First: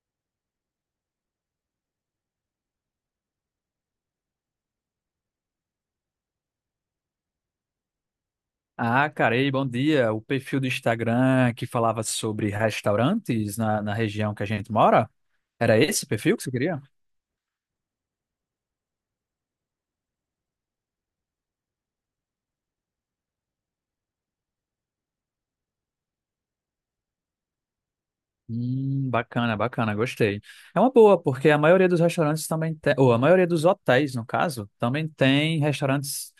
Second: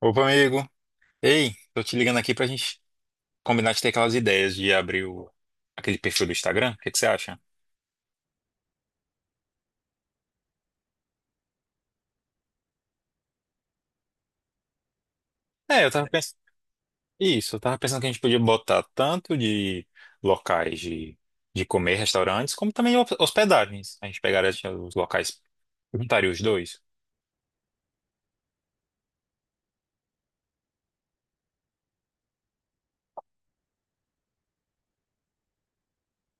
Opa, amigo. Ei, tô te ligando aqui pra gente combinar de ter aquelas ideias de abrir aquele perfil do Instagram. O que que você acha? Ah, cara, ei, bom dia. O perfil do Instagram que falava sobre restaurantes na região que a gente mora, era É, eu esse tava pensando. perfil que você queria? Isso, eu tava pensando que a gente podia botar tanto de locais de, comer, restaurantes, como também hospedagens. A gente pegaria assim, os locais, juntaria os dois. Bacana, bacana, gostei. É uma boa, porque a maioria dos restaurantes também tem, ou a maioria dos hotéis, no caso, também tem restaurantes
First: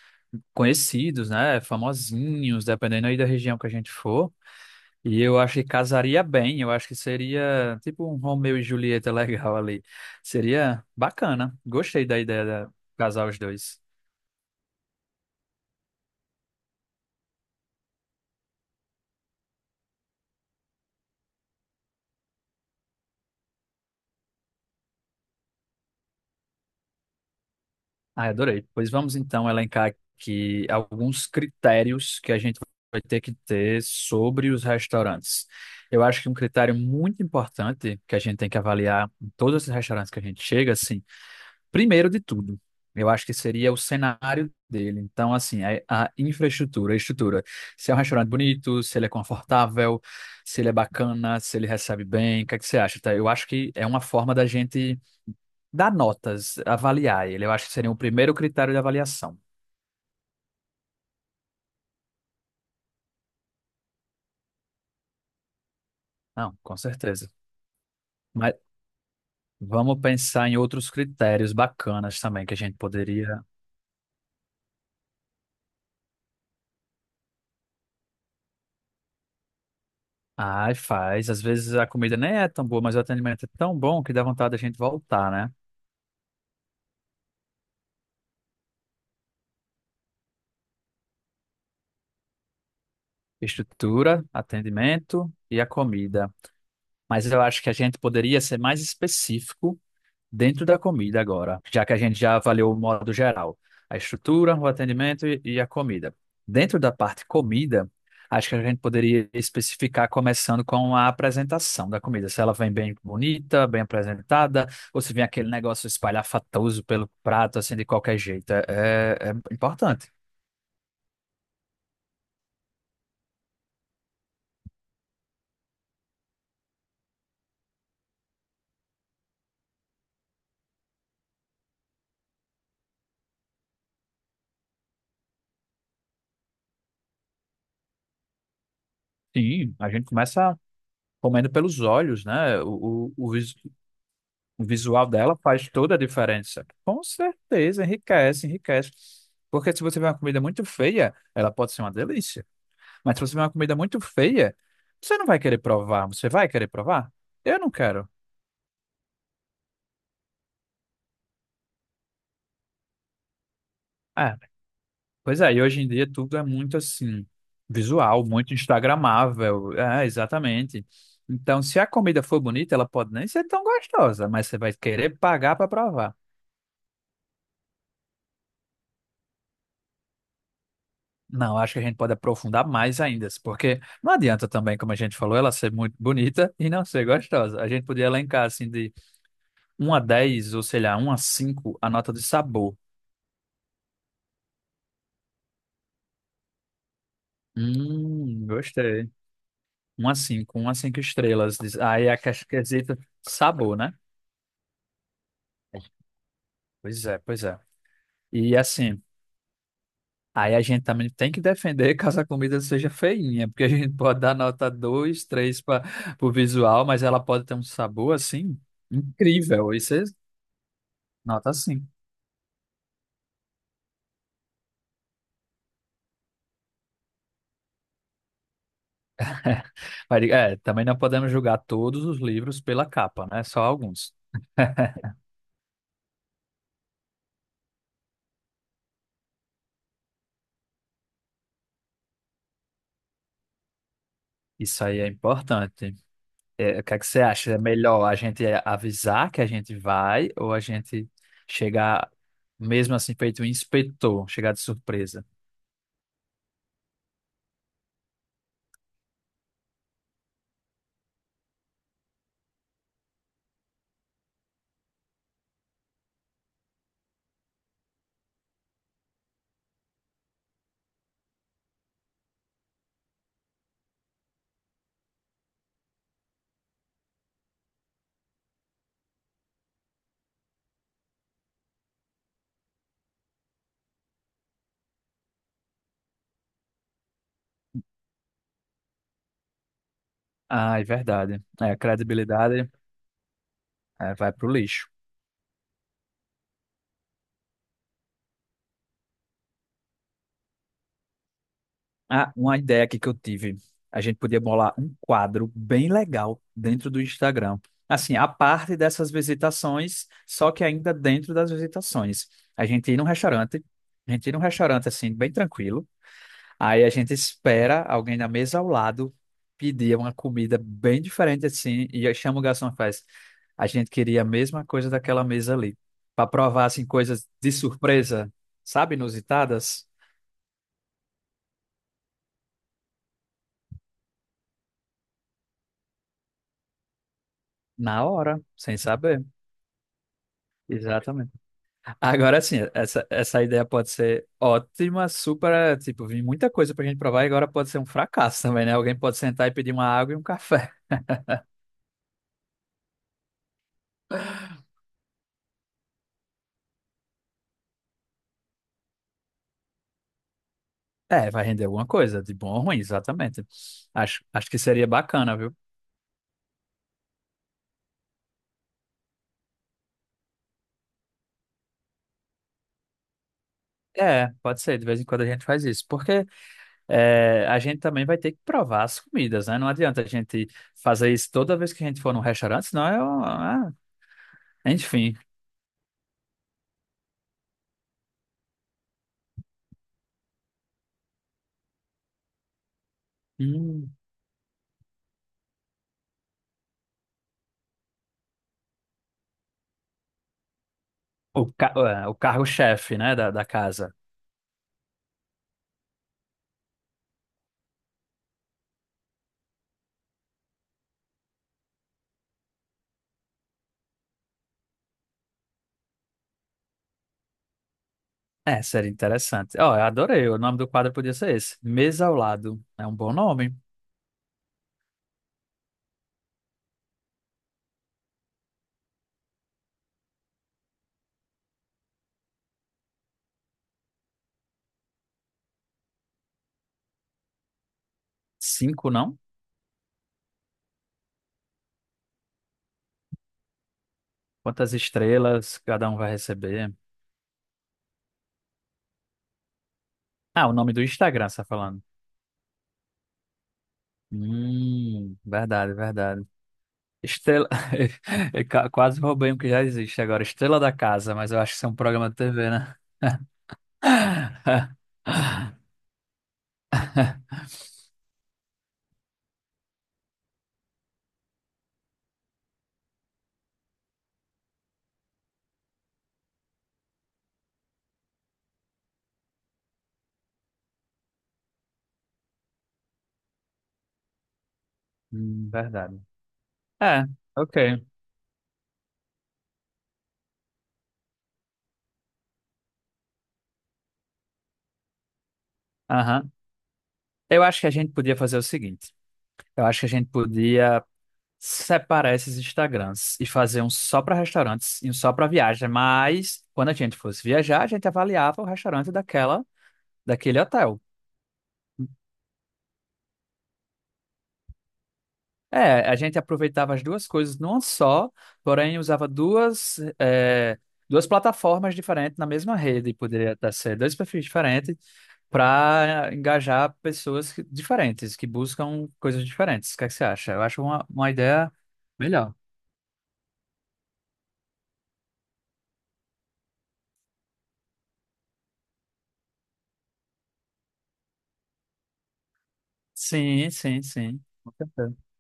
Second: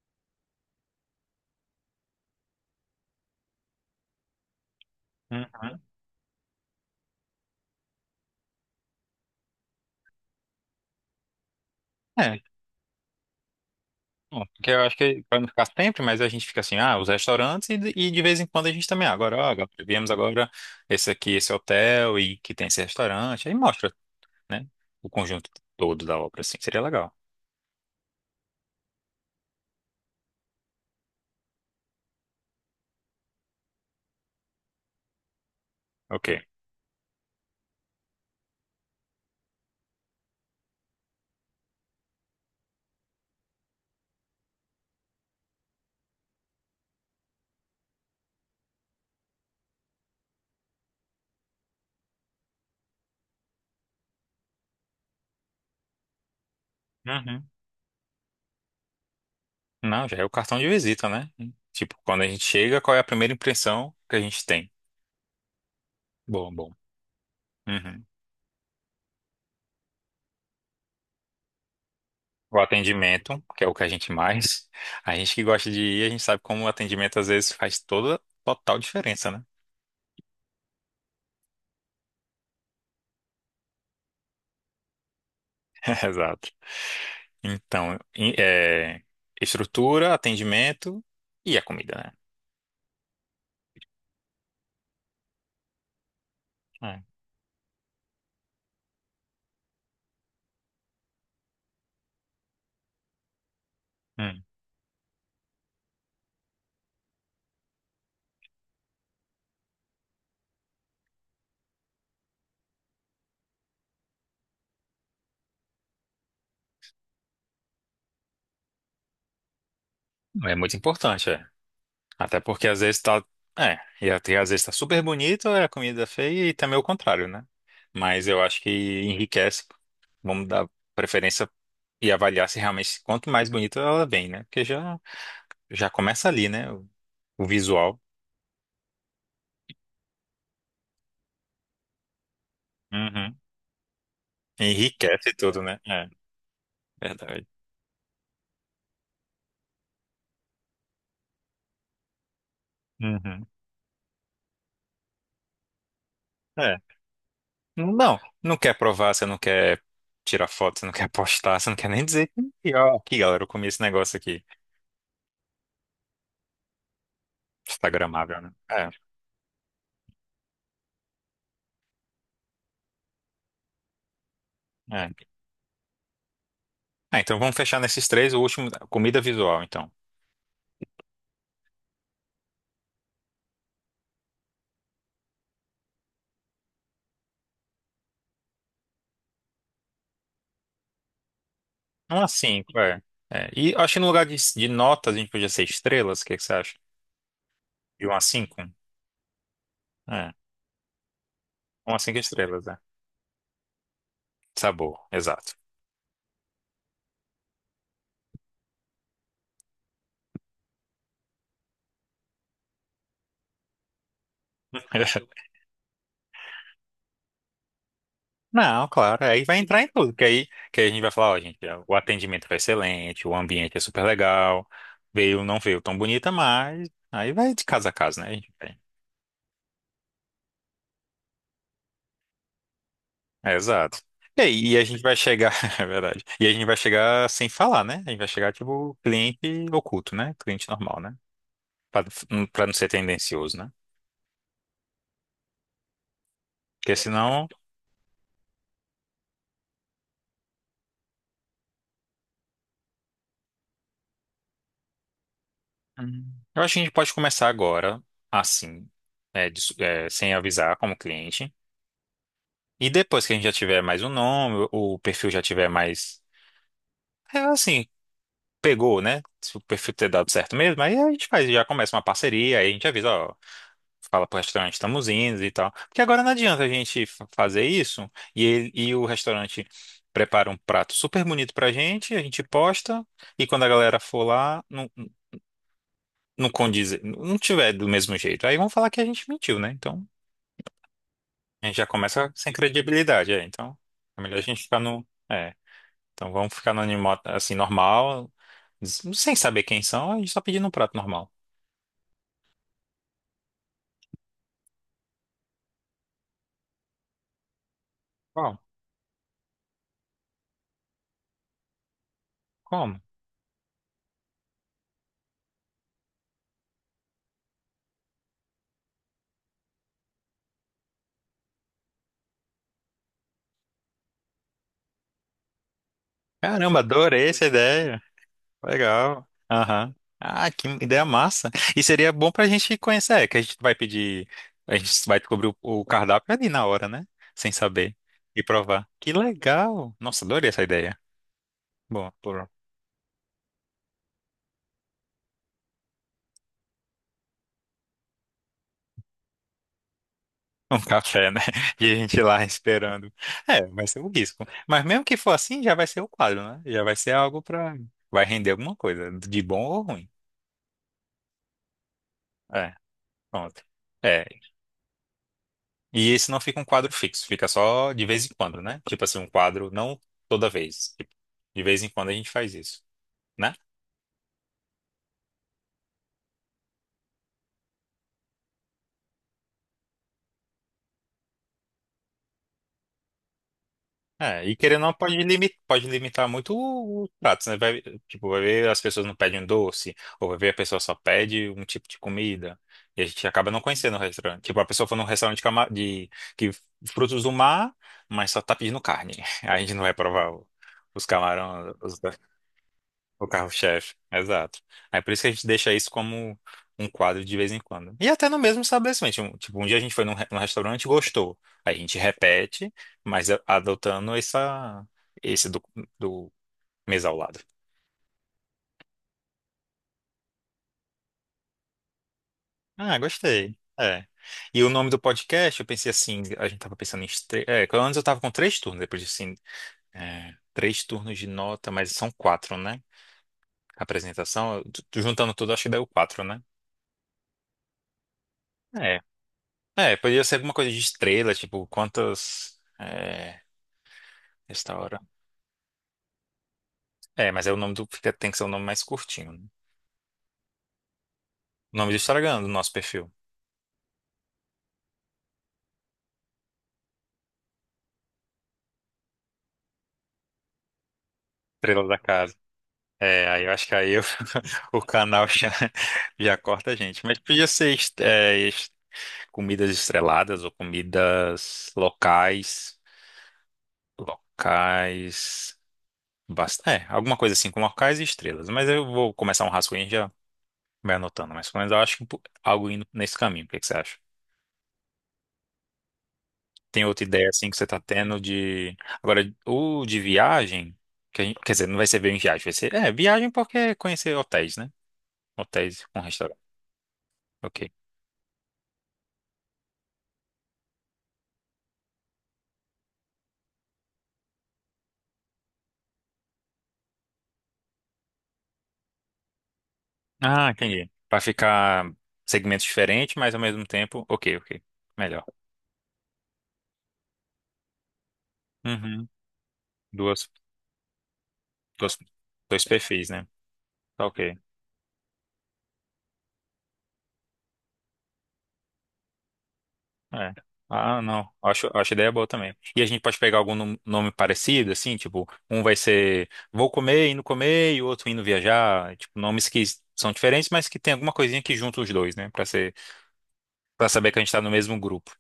conhecidos, né? Famosinhos, dependendo aí da região que a gente for. E eu acho que Uhum. casaria bem, eu acho que seria tipo um Romeu e Julieta legal ali. Seria bacana. Gostei da É, ideia de casar os dois. bom, porque eu acho que vai não ficar sempre, mas a gente fica assim, ah, os restaurantes e, de vez em quando a gente também, ah, agora, ó, agora viemos agora esse aqui, esse hotel e que tem esse restaurante, aí mostra, né? O conjunto todo da obra, assim, seria legal. Ah, adorei. Pois vamos então elencar aqui alguns critérios que a gente vai ter que ter sobre os restaurantes. Eu acho Ok. que um critério muito importante que a gente tem que avaliar em todos esses restaurantes que a gente chega, assim, primeiro de tudo, eu acho que seria o cenário dele. Então, assim, a infraestrutura, a estrutura. Se é um restaurante bonito, se ele é confortável, se ele é bacana, se ele recebe bem, o que é que você acha, tá? Eu acho que é uma forma da gente dar notas, avaliar ele, Uhum. eu acho que seria o primeiro critério de avaliação. Não, já é o cartão de visita, né? Tipo, quando a gente chega, qual é a primeira impressão que a gente tem? Bom, Não, bom. com certeza. Uhum. Mas vamos pensar em outros critérios bacanas também que a O gente atendimento, poderia. que é o que a gente mais. A gente que gosta de ir, a gente sabe como o atendimento às vezes faz toda total diferença, né? Ai, faz. Às vezes a comida nem é tão boa, mas o atendimento é tão bom que dá vontade da gente voltar, né? Exato. Então, estrutura, atendimento e a comida, né? Estrutura, atendimento e a comida. É. Mas eu acho que a gente poderia ser mais específico dentro da comida agora, já que a gente já avaliou o modo geral, a Hum. estrutura, o atendimento e a comida. Dentro da parte comida, acho que a gente poderia especificar começando com a apresentação da comida, se ela vem bem bonita, bem apresentada, ou se vem aquele negócio espalhafatoso pelo prato, assim, de qualquer jeito. É importante. É muito importante, é. Até porque às vezes tá. É, e até às vezes tá super bonito, é a comida é feia e também o contrário, né? Mas eu acho que enriquece. Vamos dar preferência e avaliar se realmente quanto mais bonita ela vem, né? Porque já, já começa ali, né? O visual. Sim, a gente começa comendo pelos olhos, né? O, o, o, Uhum. vis- O visual Enriquece dela tudo, faz né? toda a É, diferença. Com verdade. certeza, enriquece, enriquece. Porque se você vê uma comida muito feia, ela pode ser uma delícia. Mas se você vê Uhum. uma comida muito feia, você não vai querer provar. Você vai querer É. provar? Eu não quero. Não, não quer provar, você não quer tirar foto, você não quer postar, você não quer nem dizer que, ó, aqui, galera, eu comi esse negócio Ah, aqui. pois é, e hoje em dia tudo é muito assim, visual, Instagramável, né? muito É, instagramável. É, exatamente. Então, se a comida for bonita, ela pode nem ser tão gostosa, mas você vai é. querer pagar para provar. Ah, então vamos fechar nesses três, o último, comida visual, então. Não, acho que a gente pode aprofundar mais ainda, porque não adianta também, como a gente falou, ela ser muito bonita e não ser gostosa. A gente podia elencar assim de um a 10, ou sei lá, 1 a cinco, a nota de Uma sabor. cinco, é. É, e acho que no lugar de, notas a gente podia ser estrelas, o que que você acha? De uma a cinco? Gostei. Um a É, cinco, um a cinco estrelas. Uma a Aí a cinco ques- estrelas, é. quesito sabor, né? Sabor, exato. Pois é, pois é. E assim, aí a gente também tem que defender caso a comida seja feinha, porque a gente pode dar nota 2, 3 para o visual, mas ela pode ter um sabor assim Não, claro, aí vai incrível. entrar em Isso é tudo, que aí a gente vai falar, ó, nota gente, 5. o atendimento foi excelente, o ambiente é super legal, veio, não veio tão bonita, mas aí vai de casa a casa, né? A gente vai. Mas, é, também não podemos julgar todos os livros pela capa, né? É, Só exato. alguns. É, e aí, e a gente vai chegar, é verdade. E a gente vai chegar sem falar, né? A gente vai chegar tipo cliente oculto, né? Cliente normal, né? Pra, pra não ser tendencioso, né? Isso aí é importante. É, o que Porque é que você senão. acha? É melhor a gente avisar que a gente vai ou a gente chegar, mesmo assim, feito um inspetor, chegar de surpresa? Hum. Eu acho que a gente pode começar agora, assim, é, sem avisar como cliente. E depois que a gente já tiver mais um nome, o perfil já tiver mais, é, assim, pegou, né? Se o perfil ter dado certo mesmo, aí a gente faz, já começa uma parceria, aí a gente avisa, ó, fala pro restaurante, estamos indo e tal. Porque agora não adianta a gente fazer isso e, ele, e o restaurante prepara um prato super bonito pra gente, a gente posta, e quando a galera for lá, não, não condiz, não tiver do mesmo jeito. Aí vão falar que a gente mentiu, né? Então, Ah, é verdade. a É, gente a já começa sem credibilidade, credibilidade, é. Então, é, é vai melhor a pro gente ficar lixo. no. É, então vamos ficar no assim, normal, sem saber quem são, a gente só pedindo um prato normal. Ah, uma ideia aqui que eu tive. A gente podia bolar um quadro bem legal dentro do Instagram. Assim, a Qual. parte dessas visitações, só que ainda dentro das visitações. A gente ir Como? num restaurante, a gente ir num restaurante assim, bem tranquilo. Aí a gente espera alguém na mesa ao lado pedir uma comida bem diferente assim, e aí chama o garçom e faz. A gente queria a mesma coisa daquela mesa ali. Para provar Caramba, assim, coisas adorei essa de ideia. surpresa, sabe, Legal. inusitadas, Aham. Ah, que ideia massa. E seria bom pra gente conhecer, é, que a gente vai pedir, a gente vai descobrir o cardápio ali na hora, né? Sem saber. na hora, E sem provar. Que saber. legal. Nossa, adorei essa ideia. Exatamente. Bom, Agora por sim, essa ideia pode ser ótima, super, tipo, vem muita coisa pra gente provar e agora pode ser um fracasso também, né? Alguém pode sentar e pedir uma água e um café. um café, né? E a gente lá esperando. É, vai ser o risco. Mas mesmo que for assim, já vai ser o quadro, né? Já vai ser algo pra. Vai render alguma coisa, de bom ou ruim. É, vai render alguma coisa, de bom ou É, ruim, exatamente. pronto. Acho, É, acho que seria bacana, viu? e esse não fica um quadro fixo, fica só de vez em quando, né? Tipo assim, um quadro, não toda vez. Tipo, de vez em quando a gente faz isso, né? É, pode ser, de vez em quando a gente faz isso, porque é, a gente também vai ter que provar as comidas, né? Não adianta a gente fazer isso toda vez que a gente for num restaurante, senão é, É, e querendo ou não, enfim. Pode limitar muito o prato, né? Vai, tipo, vai ver as pessoas não pedem um doce, ou vai ver a pessoa só pede um tipo de comida, e a gente acaba não Hum, conhecendo o restaurante. Tipo, a pessoa foi num restaurante de que frutos do mar, mas só tá pedindo carne. A gente não vai provar os o, ca- camarões. é, o cargo-chefe, né, O da carro-chefe, casa. exato. Aí por isso que a gente deixa isso como um quadro de vez em quando. E até no mesmo estabelecimento. Tipo, um dia a gente foi num restaurante e gostou. Aí a gente repete, mas adotando essa, esse do, do mesa ao lado. É, seria interessante. Ó, eu adorei. O nome do quadro podia ser esse. Mesa ao lado. É um Ah, bom nome. gostei. É. E o nome do podcast, eu pensei assim, a gente tava pensando em, que antes eu tava com três turnos, depois disse assim, é, três turnos de nota, mas são quatro, né? A apresentação, tu juntando tudo, acho que deu quatro, né? Cinco, É. não? É, podia ser alguma coisa de estrela, tipo, quantas. É, Quantas restaurante. estrelas cada um vai receber? É, mas é o nome do. Tem que ser o nome mais curtinho, né? Ah, o nome do Instagram, você tá O falando. nome do Instagram do nosso perfil. Verdade, verdade. Estrela. Eu quase roubei um que já existe agora. Estrela da Casa, mas eu acho que isso é um Estrela da programa de Casa. TV, né? É, aí eu acho que aí eu- o canal já, já corta a gente. Mas podia ser comidas estreladas ou comidas locais. Locais. Basta, é, alguma coisa assim, com locais e estrelas. Mas eu vou começar um rascunho e já vai anotando. Mas pelo menos eu acho que um algo indo nesse caminho. O que que você acha? Verdade. Tem É, outra ideia assim que você ok. tá tendo de. Agora, o de viagem, que quer dizer, não vai ser bem viagem, vai ser. É, viagem porque é conhecer hotéis, né? Hotéis com Aham. restaurante. Eu acho Ok. que a gente podia fazer o seguinte. Eu acho que a gente podia separar esses Instagrams e fazer um só para restaurantes e um só para viagem, mas quando a gente fosse viajar, a gente avaliava o restaurante daquela, daquele Ah, hotel. entendi. Pra ficar segmentos diferentes, mas ao mesmo tempo. Ok, ok. Melhor. É, a gente aproveitava as duas coisas numa só, porém Uhum. usava duas, Duas, é, duas plataformas duas, diferentes na mesma dois rede, perfis, né? poderia até ser dois Tá perfis ok. diferentes para engajar pessoas diferentes, que buscam coisas diferentes. O que é que você É. acha? Eu acho uma, Ah, uma não. ideia Acho ideia boa melhor. também. E a gente pode pegar algum nome parecido, assim, tipo, um vai ser vou comer, indo comer, e o outro indo viajar. Tipo, nomes que são diferentes, mas que tem alguma coisinha que junta os dois, né? Pra ser, Sim, sim, pra saber que a sim. gente tá no mesmo grupo.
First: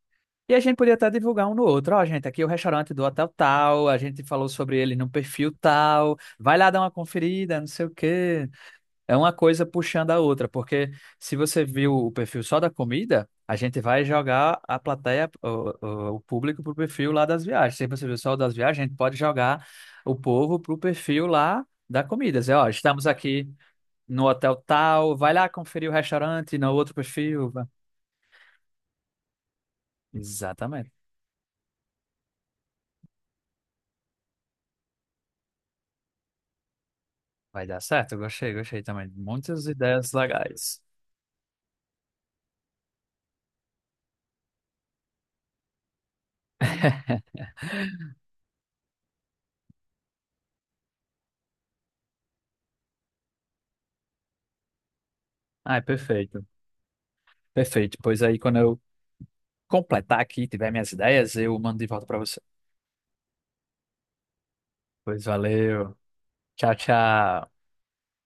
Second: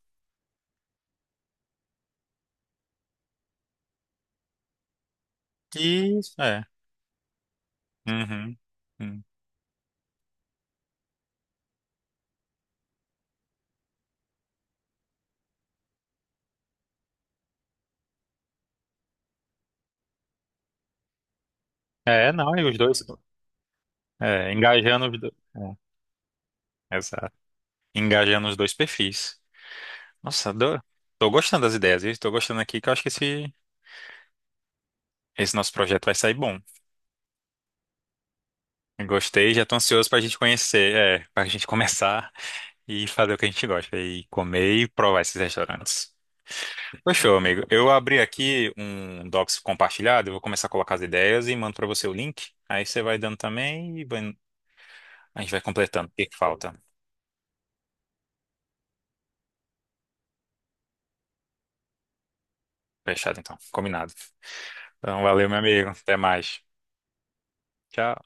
E a gente podia até divulgar um no outro. Ó, gente, aqui é o restaurante do hotel tal, a gente falou sobre ele no perfil tal, Isso, vai é. lá dar uma conferida, não sei o quê. Uhum. É Hum. uma coisa puxando a outra, porque se você viu o perfil só da comida, a gente vai jogar a plateia, o público pro perfil lá das viagens. Se você viu só o das viagens, a gente pode jogar o povo pro perfil lá da É, comida. Dizer, não, e ó, os dois. estamos aqui no É, hotel engajando tal, os dois. vai lá É, conferir o restaurante no outro exato. perfil. Engajando os dois perfis. Nossa, adoro. Exatamente. Tô gostando das ideias, viu? Tô gostando aqui que eu acho que esse nosso projeto vai sair bom. Vai dar certo, gostei, gostei também. Gostei, já Muitas tô ansioso ideias pra gente legais. conhecer, é, pra gente começar e fazer o que a gente gosta, e comer e provar esses restaurantes. Fechou, amigo. Eu abri aqui um docs compartilhado, eu vou começar a colocar as ideias e mando pra você o link. Aí você vai dando também e a gente vai Ah, é completando. O que que perfeito, falta? perfeito. Pois aí, quando eu completar aqui, tiver minhas ideias, eu mando de volta para você. Fechado, então. Combinado. Então, Pois valeu, meu amigo. valeu. Até mais. Tchau, tchau. Tchau.